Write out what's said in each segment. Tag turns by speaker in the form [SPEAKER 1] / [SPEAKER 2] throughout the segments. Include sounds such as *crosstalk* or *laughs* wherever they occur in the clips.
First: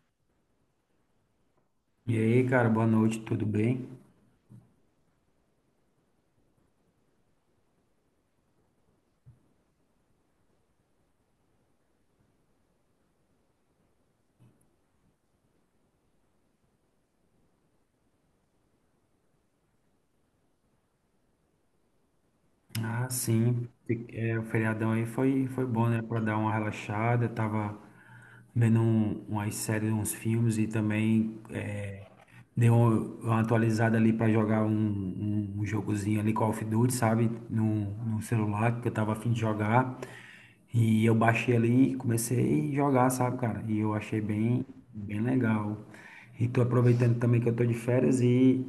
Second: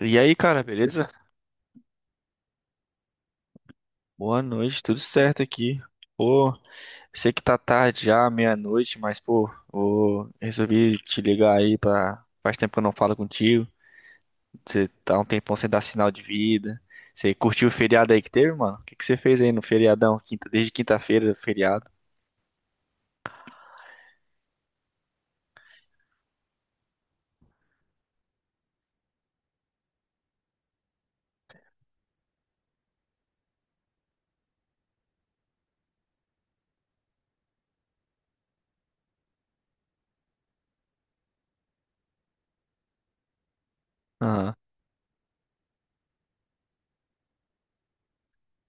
[SPEAKER 1] E aí, cara, beleza?
[SPEAKER 2] E aí, cara, boa noite, tudo bem?
[SPEAKER 1] Boa noite, tudo certo aqui. Pô, sei que tá tarde já, meia-noite, mas pô, ô, resolvi te ligar aí pra. Faz tempo que eu não falo contigo. Você tá um tempão sem dar sinal de vida. Você curtiu o feriado aí que teve, mano? O que que você fez aí no feriadão? Desde quinta-feira, feriado.
[SPEAKER 2] Ah, sim, o feriadão aí foi bom, né? Pra dar uma relaxada, tava vendo umas séries, uns filmes e também dei uma atualizada ali para jogar um jogozinho ali, Call of Duty, sabe? No, no celular, porque eu tava afim de jogar. E eu baixei ali e comecei a jogar, sabe, cara? E eu achei
[SPEAKER 1] Aham.
[SPEAKER 2] bem, bem legal. E tô aproveitando também que eu tô de férias e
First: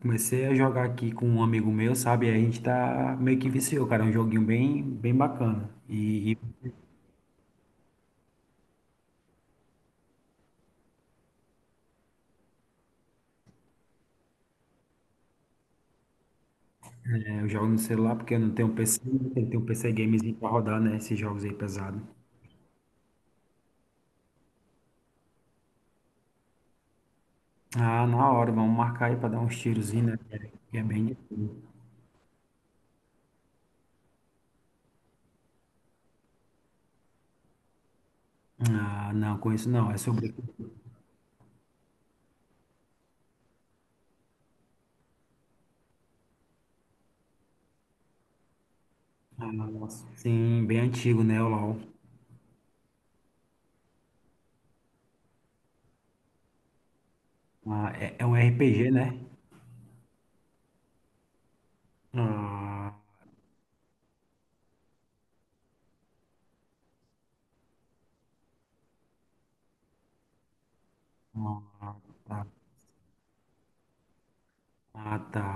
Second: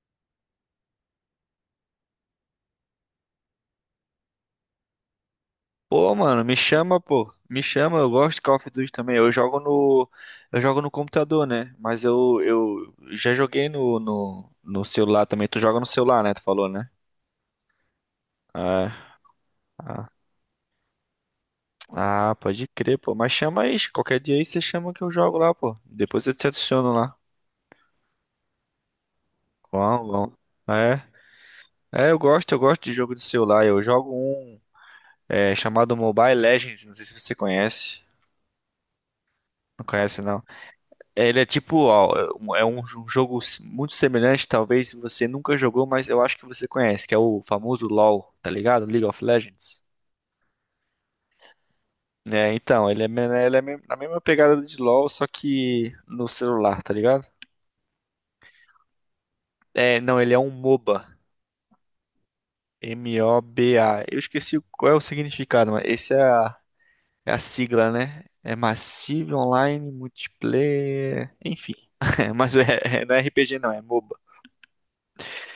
[SPEAKER 2] comecei a jogar aqui com um amigo meu, sabe? E a gente tá meio que viciou, cara. É um joguinho bem, bem bacana.
[SPEAKER 1] Pô,
[SPEAKER 2] e
[SPEAKER 1] mano, me chama, pô. Me chama, eu gosto de Call of Duty também. Eu jogo no computador, né? Mas eu já joguei no celular também. Tu joga no celular, né? Tu falou, né?
[SPEAKER 2] É, Eu jogo no celular porque eu não tenho
[SPEAKER 1] Ah,
[SPEAKER 2] PC, tem que ter um PC
[SPEAKER 1] ah,
[SPEAKER 2] gamezinho pra rodar, né? Esses jogos aí pesados.
[SPEAKER 1] ah, pode crer, pô. Mas chama aí, qualquer dia aí você chama que eu jogo lá, pô. Depois eu te adiciono lá.
[SPEAKER 2] Ah, na hora, vamos marcar aí pra dar uns
[SPEAKER 1] Vamos,
[SPEAKER 2] tirozinhos, né? Que
[SPEAKER 1] vamos.
[SPEAKER 2] é que é
[SPEAKER 1] É,
[SPEAKER 2] bem difícil.
[SPEAKER 1] eu gosto de jogo de celular. Eu jogo um chamado Mobile Legends, não sei se você conhece.
[SPEAKER 2] Ah, não, conheço
[SPEAKER 1] Não
[SPEAKER 2] não. É
[SPEAKER 1] conhece,
[SPEAKER 2] sobre.
[SPEAKER 1] não. Ele é tipo, ó, é um jogo muito semelhante, talvez você nunca jogou, mas eu acho que você conhece, que é o famoso LoL, tá ligado? League of
[SPEAKER 2] Ah,
[SPEAKER 1] Legends.
[SPEAKER 2] nossa. Sim, bem antigo, né? O LOL.
[SPEAKER 1] Então, ele é na mesma pegada de LoL, só que no celular, tá ligado?
[SPEAKER 2] Ah, é um RPG, né?
[SPEAKER 1] É, não, ele é um MOBA.
[SPEAKER 2] Ah,
[SPEAKER 1] M-O-B-A. Eu esqueci qual é o significado, mas esse é a sigla, né? É Massive Online Multiplayer. Enfim.
[SPEAKER 2] ah,
[SPEAKER 1] *laughs*
[SPEAKER 2] tá.
[SPEAKER 1] Mas não é RPG, não, é MOBA.
[SPEAKER 2] Ah, tá.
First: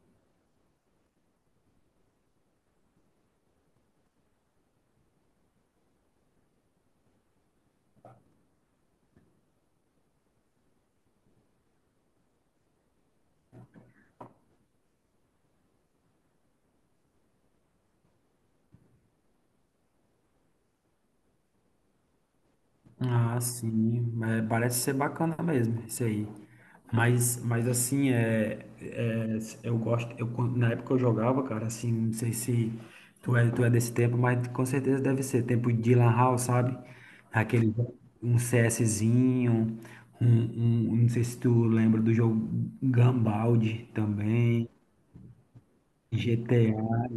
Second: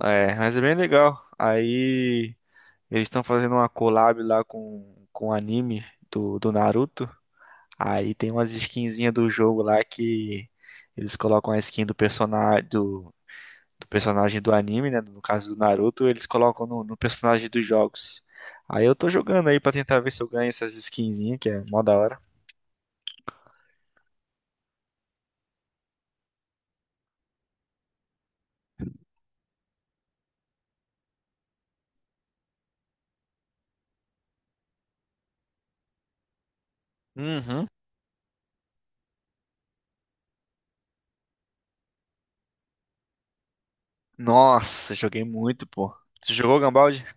[SPEAKER 1] Mas é bem legal. Aí eles estão fazendo uma collab lá com o anime do Naruto. Aí tem umas skinzinhas do jogo lá que eles colocam a skin do personagem do personagem do anime, né? No caso do Naruto, eles colocam no personagem dos jogos. Aí eu tô jogando aí pra tentar ver se eu ganho essas skinzinhas, que é mó da hora.
[SPEAKER 2] Ah, sim, mas parece ser bacana mesmo isso aí. Mas assim, eu gosto, na época eu jogava, cara, assim, não sei se tu é desse tempo, mas com certeza deve ser, tempo de Lan House, sabe?
[SPEAKER 1] Uhum.
[SPEAKER 2] Aquele, um CSzinho, não sei se tu lembra do jogo Gumball também,
[SPEAKER 1] Nossa, joguei muito, pô. Tu jogou Gambaldi?
[SPEAKER 2] GTA,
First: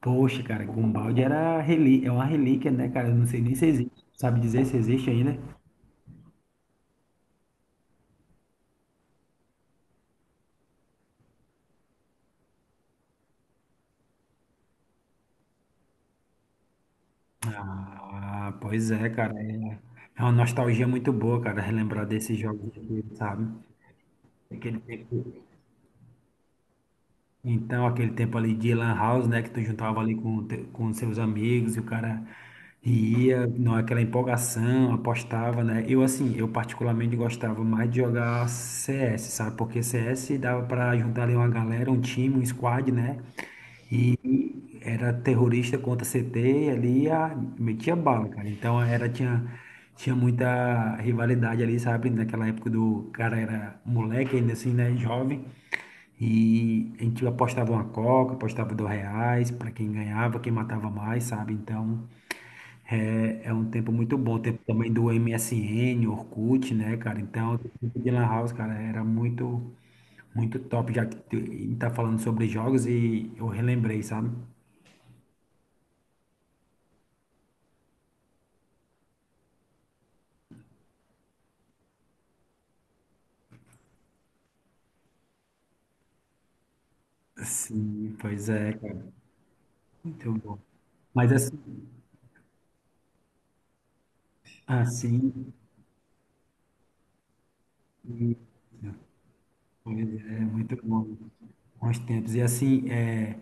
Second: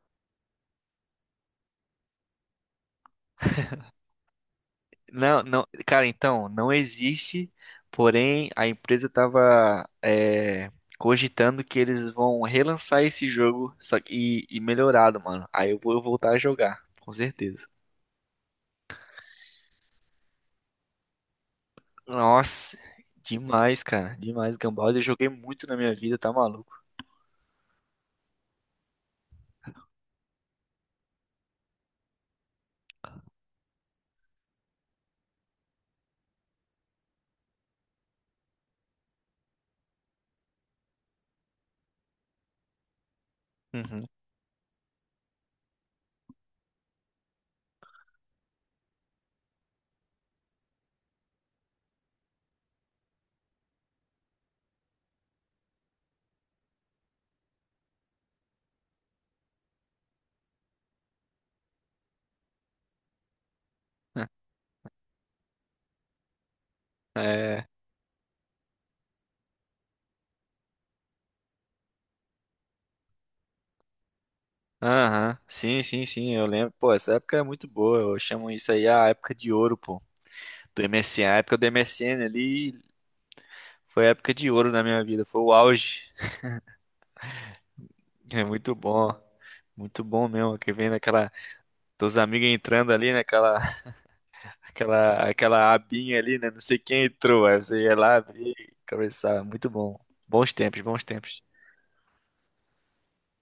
[SPEAKER 2] poxa, cara, Gumball era relí é uma relíquia, né, cara, eu não sei nem se existe. Sabe dizer se existe ainda?
[SPEAKER 1] Não, não, cara, então, não existe, porém a empresa tava cogitando que eles vão relançar esse jogo só que, e melhorado, mano. Aí eu vou voltar a jogar, com certeza.
[SPEAKER 2] Ah, pois é, cara. É uma nostalgia muito boa, cara, relembrar desses jogos
[SPEAKER 1] Nossa,
[SPEAKER 2] aqui, sabe?
[SPEAKER 1] demais, cara. Demais,
[SPEAKER 2] Aquele
[SPEAKER 1] Gambald. Eu
[SPEAKER 2] tempo,
[SPEAKER 1] joguei muito na minha vida, tá maluco?
[SPEAKER 2] então, aquele tempo ali de Lan House, né? Que tu juntava ali com seus amigos e o cara ia, não, aquela empolgação, apostava, né? Eu, assim, eu particularmente gostava mais de jogar CS, sabe? Porque CS dava pra juntar ali uma galera, um time, um squad, né?
[SPEAKER 1] Uhum.
[SPEAKER 2] E era terrorista contra CT, ali metia bala, cara. Então tinha muita rivalidade ali, sabe? Naquela época do cara era moleque ainda assim, né? Jovem. E a gente apostava uma coca, apostava R$ 2 para quem ganhava, quem matava mais, sabe? Então é um tempo muito bom.
[SPEAKER 1] *laughs*
[SPEAKER 2] Tempo também do MSN, Orkut, né, cara? Então, o
[SPEAKER 1] É.
[SPEAKER 2] tempo de Lan House, cara, era muito, muito top, já que a gente tá falando sobre jogos e eu relembrei, sabe?
[SPEAKER 1] Aham. Sim, sim, sim, eu lembro. Pô, essa época é muito boa. Eu chamo isso aí a época de ouro, pô. Do MSN. A época do MSN ali foi a época de ouro na minha vida. Foi o auge.
[SPEAKER 2] Sim,
[SPEAKER 1] É
[SPEAKER 2] pois é,
[SPEAKER 1] muito
[SPEAKER 2] cara.
[SPEAKER 1] bom. Muito bom
[SPEAKER 2] Muito bom.
[SPEAKER 1] mesmo, que vem naquela,
[SPEAKER 2] Mas
[SPEAKER 1] teus amigos entrando ali, naquela, *laughs* aquela,
[SPEAKER 2] assim,
[SPEAKER 1] aquela abinha ali, né? Não sei quem entrou, aí você ia lá
[SPEAKER 2] isso,
[SPEAKER 1] abrir e conversar. Muito
[SPEAKER 2] pois
[SPEAKER 1] bom.
[SPEAKER 2] é
[SPEAKER 1] Bons
[SPEAKER 2] muito
[SPEAKER 1] tempos, bons
[SPEAKER 2] bom.
[SPEAKER 1] tempos.
[SPEAKER 2] Bons tempos. E assim, é,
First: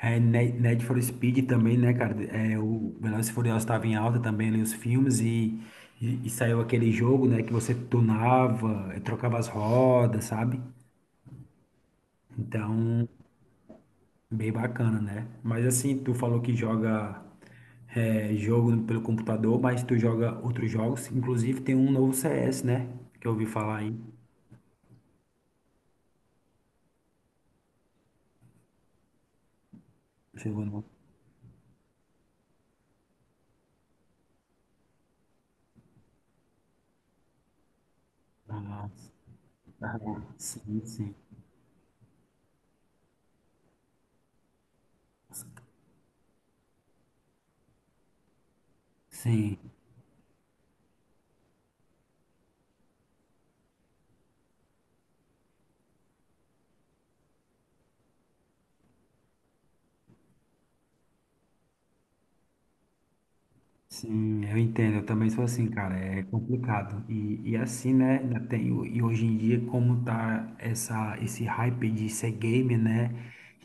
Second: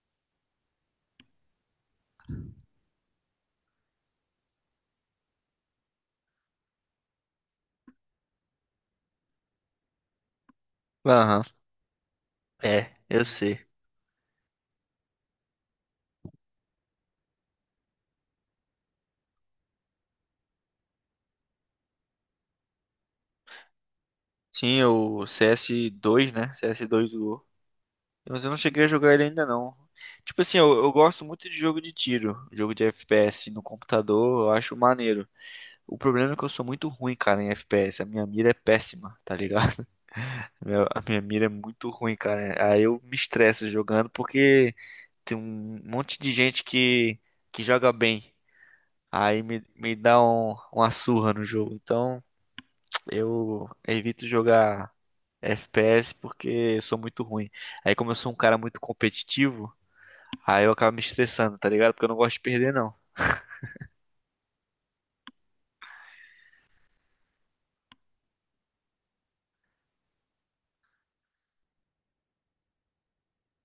[SPEAKER 2] é Ne- Need for Speed também, né, cara? É, o Velozes e Furiosos estava em alta também ali, os filmes, e saiu aquele jogo, né, que você tunava, trocava as rodas, sabe?
[SPEAKER 1] Aham. É,
[SPEAKER 2] Então.
[SPEAKER 1] eu sei.
[SPEAKER 2] Bem bacana, né? Mas assim, tu falou que joga jogo pelo computador, mas tu joga outros jogos. Inclusive tem um novo CS, né? Que eu ouvi falar aí.
[SPEAKER 1] Tinha o CS2, né? CS2 Go. Mas eu não cheguei a jogar ele ainda não. Tipo assim,
[SPEAKER 2] Chegou
[SPEAKER 1] eu,
[SPEAKER 2] no.
[SPEAKER 1] eu gosto muito de jogo de tiro, jogo de FPS no computador, eu acho maneiro. O problema é que eu sou muito ruim, cara, em FPS. A minha mira é
[SPEAKER 2] Ah,
[SPEAKER 1] péssima, tá ligado?
[SPEAKER 2] ah, sim,
[SPEAKER 1] A
[SPEAKER 2] sim.
[SPEAKER 1] minha mira é muito ruim, cara. Aí eu me estresso jogando porque tem um monte de gente que joga bem. Aí
[SPEAKER 2] Sim.
[SPEAKER 1] me dá uma surra no jogo. Então eu evito jogar FPS porque eu sou muito ruim. Aí como eu sou um cara muito competitivo, aí eu acabo me estressando, tá ligado? Porque eu não gosto de perder, não.
[SPEAKER 2] Sim, eu entendo, eu também sou assim, cara, é complicado. E assim, né, e hoje em dia, como tá esse hype de ser game, né,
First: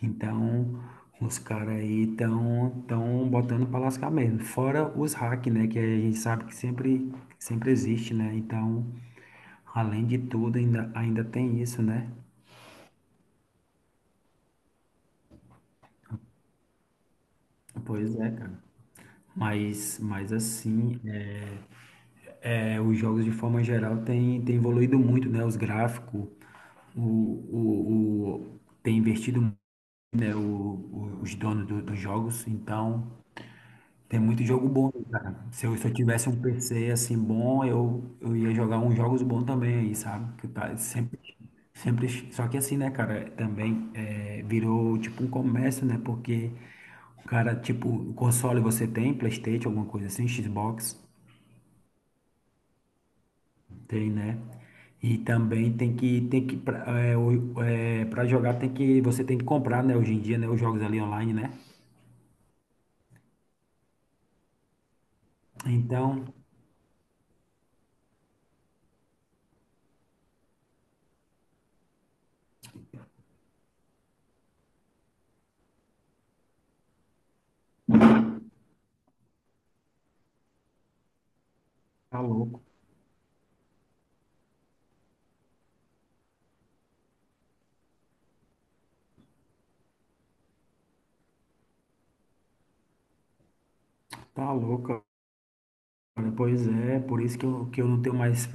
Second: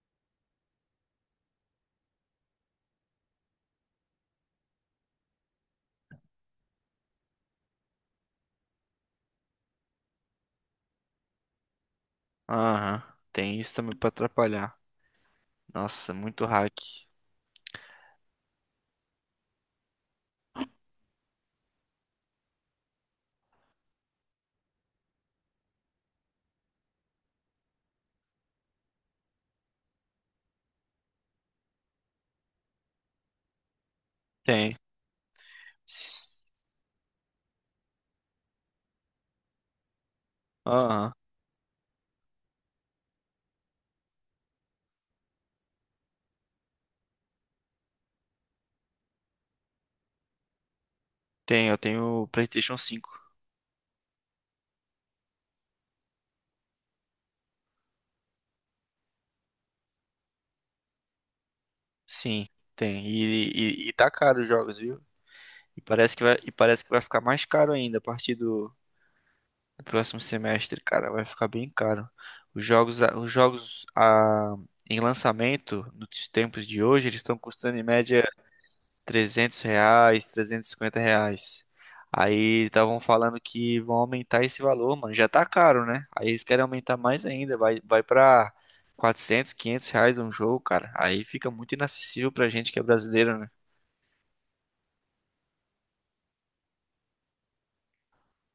[SPEAKER 2] então os caras aí estão tão tão botando pra lascar mesmo. Fora os hack, né, que a gente sabe que sempre, sempre existe, né, então, além de tudo, ainda tem isso, né?
[SPEAKER 1] Aham. Tem isso também pra atrapalhar. Nossa, muito hack.
[SPEAKER 2] Pois é, cara. Mas assim, os jogos de forma geral têm evoluído muito, né, os gráficos, tem investido muito, né, os donos dos jogos, então tem muito jogo
[SPEAKER 1] Tem.
[SPEAKER 2] bom, cara. Se eu tivesse um PC assim bom, eu ia jogar uns jogos bons também aí, sabe? Que tá
[SPEAKER 1] Aham.
[SPEAKER 2] sempre, sempre, só que assim, né, cara, também virou tipo um comércio, né? Porque o cara, tipo, o console você tem, PlayStation, alguma coisa assim, Xbox.
[SPEAKER 1] Tem, eu tenho o PlayStation 5.
[SPEAKER 2] Tem, né? E também tem que pra, é, o- é, pra jogar tem que, você tem que comprar, né? Hoje em dia, né? Os jogos ali online, né?
[SPEAKER 1] Sim, tem. E tá caro os jogos, viu? E parece que
[SPEAKER 2] Então,
[SPEAKER 1] vai, e parece que vai ficar mais caro ainda a partir do próximo semestre, cara. Vai ficar bem caro. Os jogos em lançamento nos tempos de hoje, eles estão custando em média R$ 300, R$ 350.
[SPEAKER 2] tá louco,
[SPEAKER 1] Aí estavam falando que vão aumentar esse valor, mano. Já tá caro, né? Aí eles querem aumentar mais ainda. Vai pra R$ 400, R$ 500 um jogo, cara. Aí fica muito inacessível pra gente que é brasileiro, né?
[SPEAKER 2] tá louco, cara. Pois é, por isso que eu não tenho mais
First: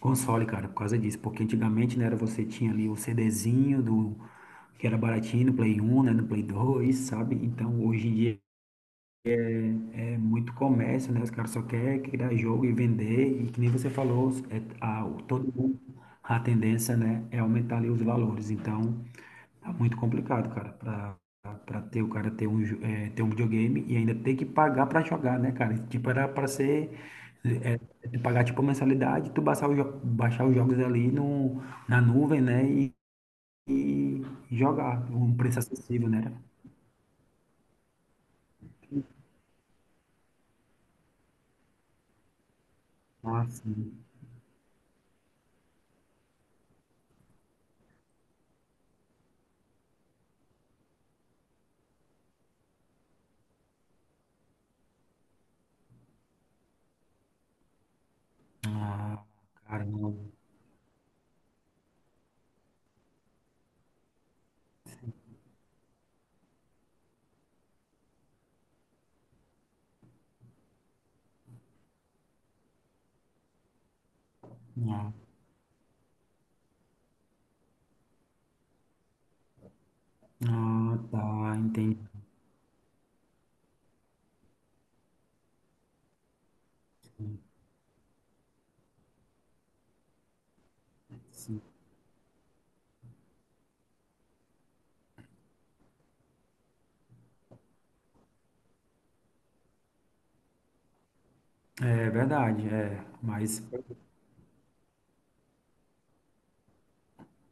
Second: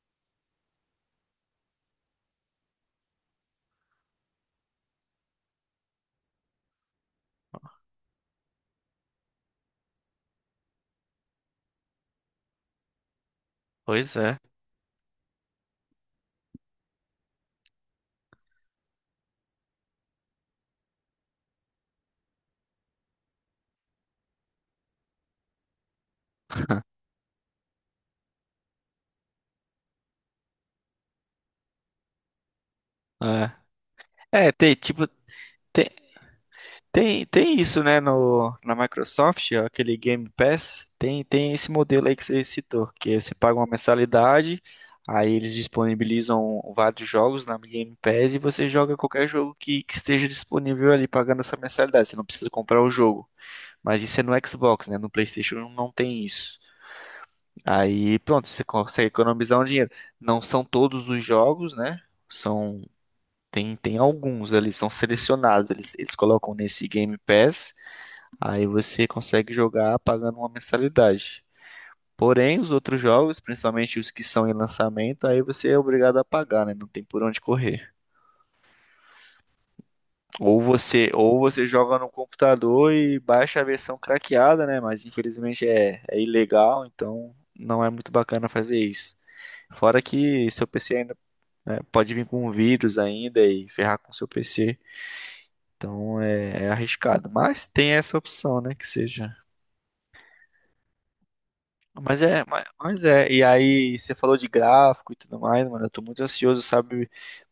[SPEAKER 2] console, cara, por causa disso. Porque antigamente, né, era você tinha ali o CDzinho do, que era baratinho no Play 1, né? No Play 2, sabe? Então, hoje em dia é muito comércio, né? Os caras só querem criar jogo e vender, e que nem você
[SPEAKER 1] Pois
[SPEAKER 2] falou,
[SPEAKER 1] é.
[SPEAKER 2] todo mundo, a tendência, né, é aumentar ali os valores. Então, tá muito complicado, cara, pra ter o cara ter ter um videogame e ainda ter que pagar pra jogar, né, cara? Tipo, era pra ser, tu pagar tipo mensalidade, tu baixar, baixar os jogos ali no, na nuvem, né,
[SPEAKER 1] É,
[SPEAKER 2] e
[SPEAKER 1] Tem, tipo,
[SPEAKER 2] jogar, um preço
[SPEAKER 1] tem,
[SPEAKER 2] acessível, né?
[SPEAKER 1] tem isso, né, no, na Microsoft, ó, aquele Game Pass, tem esse modelo aí que você citou, que você paga
[SPEAKER 2] Nossa,
[SPEAKER 1] uma mensalidade, aí eles disponibilizam vários jogos na Game Pass e você joga qualquer jogo que esteja disponível ali pagando essa mensalidade, você não precisa comprar o jogo. Mas isso é no Xbox, né, no PlayStation não tem isso. Aí, pronto, você consegue
[SPEAKER 2] ah,
[SPEAKER 1] economizar um
[SPEAKER 2] cara,
[SPEAKER 1] dinheiro. Não são todos os jogos, né? São tem alguns ali, são selecionados. Eles colocam nesse Game Pass, aí você consegue jogar pagando uma mensalidade. Porém, os outros jogos, principalmente os que são em
[SPEAKER 2] não.
[SPEAKER 1] lançamento, aí você é obrigado a pagar, né? Não tem por onde correr. Ou
[SPEAKER 2] Ah,
[SPEAKER 1] você,
[SPEAKER 2] tá,
[SPEAKER 1] ou você
[SPEAKER 2] entendi.
[SPEAKER 1] joga no computador e baixa a versão craqueada, né? Mas infelizmente é ilegal, então não é muito bacana fazer isso. Fora que seu PC ainda,
[SPEAKER 2] Sim.
[SPEAKER 1] né, pode vir com vírus ainda e ferrar com seu PC. Então é arriscado. Mas tem essa opção, né? Que seja.
[SPEAKER 2] É
[SPEAKER 1] Mas é, mas,
[SPEAKER 2] verdade,
[SPEAKER 1] mas
[SPEAKER 2] é.
[SPEAKER 1] é. E
[SPEAKER 2] Mas,
[SPEAKER 1] aí, você falou de gráfico e tudo mais, mano. Eu tô muito ansioso, sabe,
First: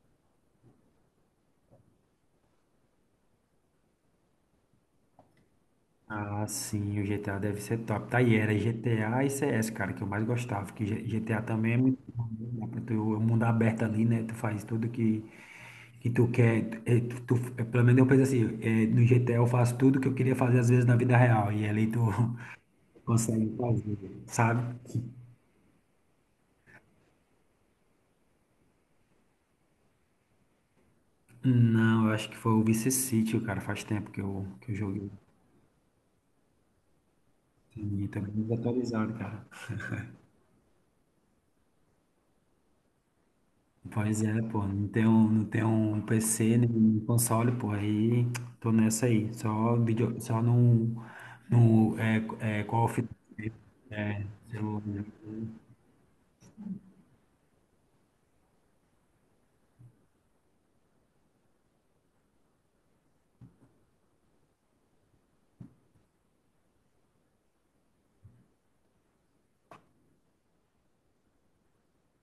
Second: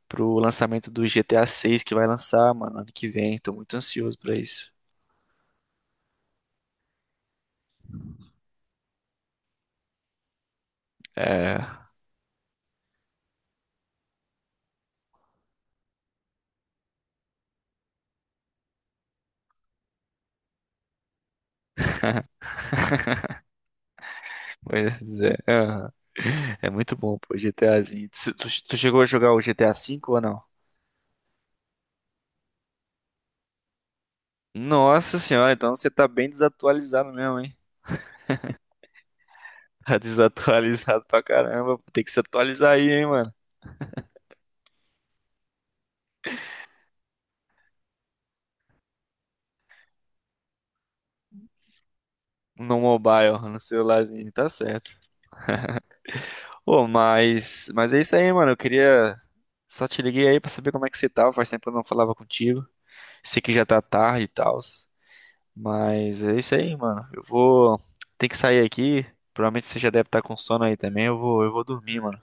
[SPEAKER 1] pro lançamento do GTA 6 que vai lançar, mano, ano que vem. Tô muito ansioso pra isso.
[SPEAKER 2] ah, sim, o GTA deve ser top. Tá aí, era GTA e CS, cara, que eu mais gostava. Que GTA
[SPEAKER 1] É,
[SPEAKER 2] também é muito bom, né? Dá pra tu, o mundo aberto ali, né? Tu faz tudo que tu quer. É, pelo menos eu penso assim, no GTA eu faço tudo que eu queria fazer às vezes na vida real. E ali tu *laughs* consegue fazer, sabe?
[SPEAKER 1] pois é. *laughs* Aham. É muito bom, pô, GTAzinho. Tu chegou a jogar o GTA V ou não?
[SPEAKER 2] Não, eu acho que foi o Vice City, cara. Faz tempo que eu joguei.
[SPEAKER 1] Nossa senhora, então você tá bem desatualizado mesmo, hein?
[SPEAKER 2] Sim, tá bem desatualizado, cara.
[SPEAKER 1] *laughs* Tá desatualizado pra caramba. Tem que se atualizar aí, hein, mano.
[SPEAKER 2] Pois é, pô, não tem um PC nem um console, pô, aí tô nessa aí, só vídeo, só num é,
[SPEAKER 1] No
[SPEAKER 2] Call of
[SPEAKER 1] mobile, *laughs*
[SPEAKER 2] Duty,
[SPEAKER 1] no
[SPEAKER 2] é,
[SPEAKER 1] celularzinho, tá
[SPEAKER 2] celular.
[SPEAKER 1] certo. Ô, mas é isso aí, mano. Eu queria. Só te liguei aí pra saber como é que você tava. Faz tempo que eu não falava contigo. Sei que já tá tarde e tal. Mas é isso aí, mano. Eu vou. Tem que sair aqui. Provavelmente você já deve estar com sono aí também. Eu vou dormir, mano.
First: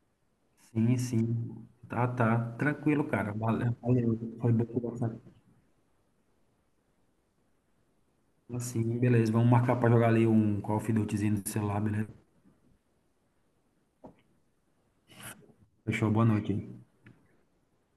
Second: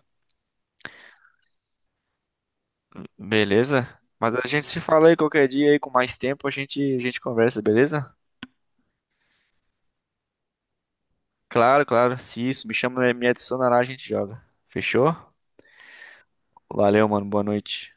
[SPEAKER 2] Sim, sim, tá, tá, tranquilo, cara, valeu,
[SPEAKER 1] Beleza?
[SPEAKER 2] valeu,
[SPEAKER 1] Mas a
[SPEAKER 2] foi
[SPEAKER 1] gente
[SPEAKER 2] bom
[SPEAKER 1] se fala
[SPEAKER 2] conversar
[SPEAKER 1] aí qualquer dia aí com mais tempo. A gente conversa, beleza?
[SPEAKER 2] assim, beleza, vamos marcar pra jogar ali um Call of Dutyzinho no celular,
[SPEAKER 1] Claro,
[SPEAKER 2] beleza?
[SPEAKER 1] claro. Se isso, me chama, me adiciona lá, a gente joga. Fechou?
[SPEAKER 2] Fechou, boa noite.
[SPEAKER 1] Valeu, mano. Boa noite.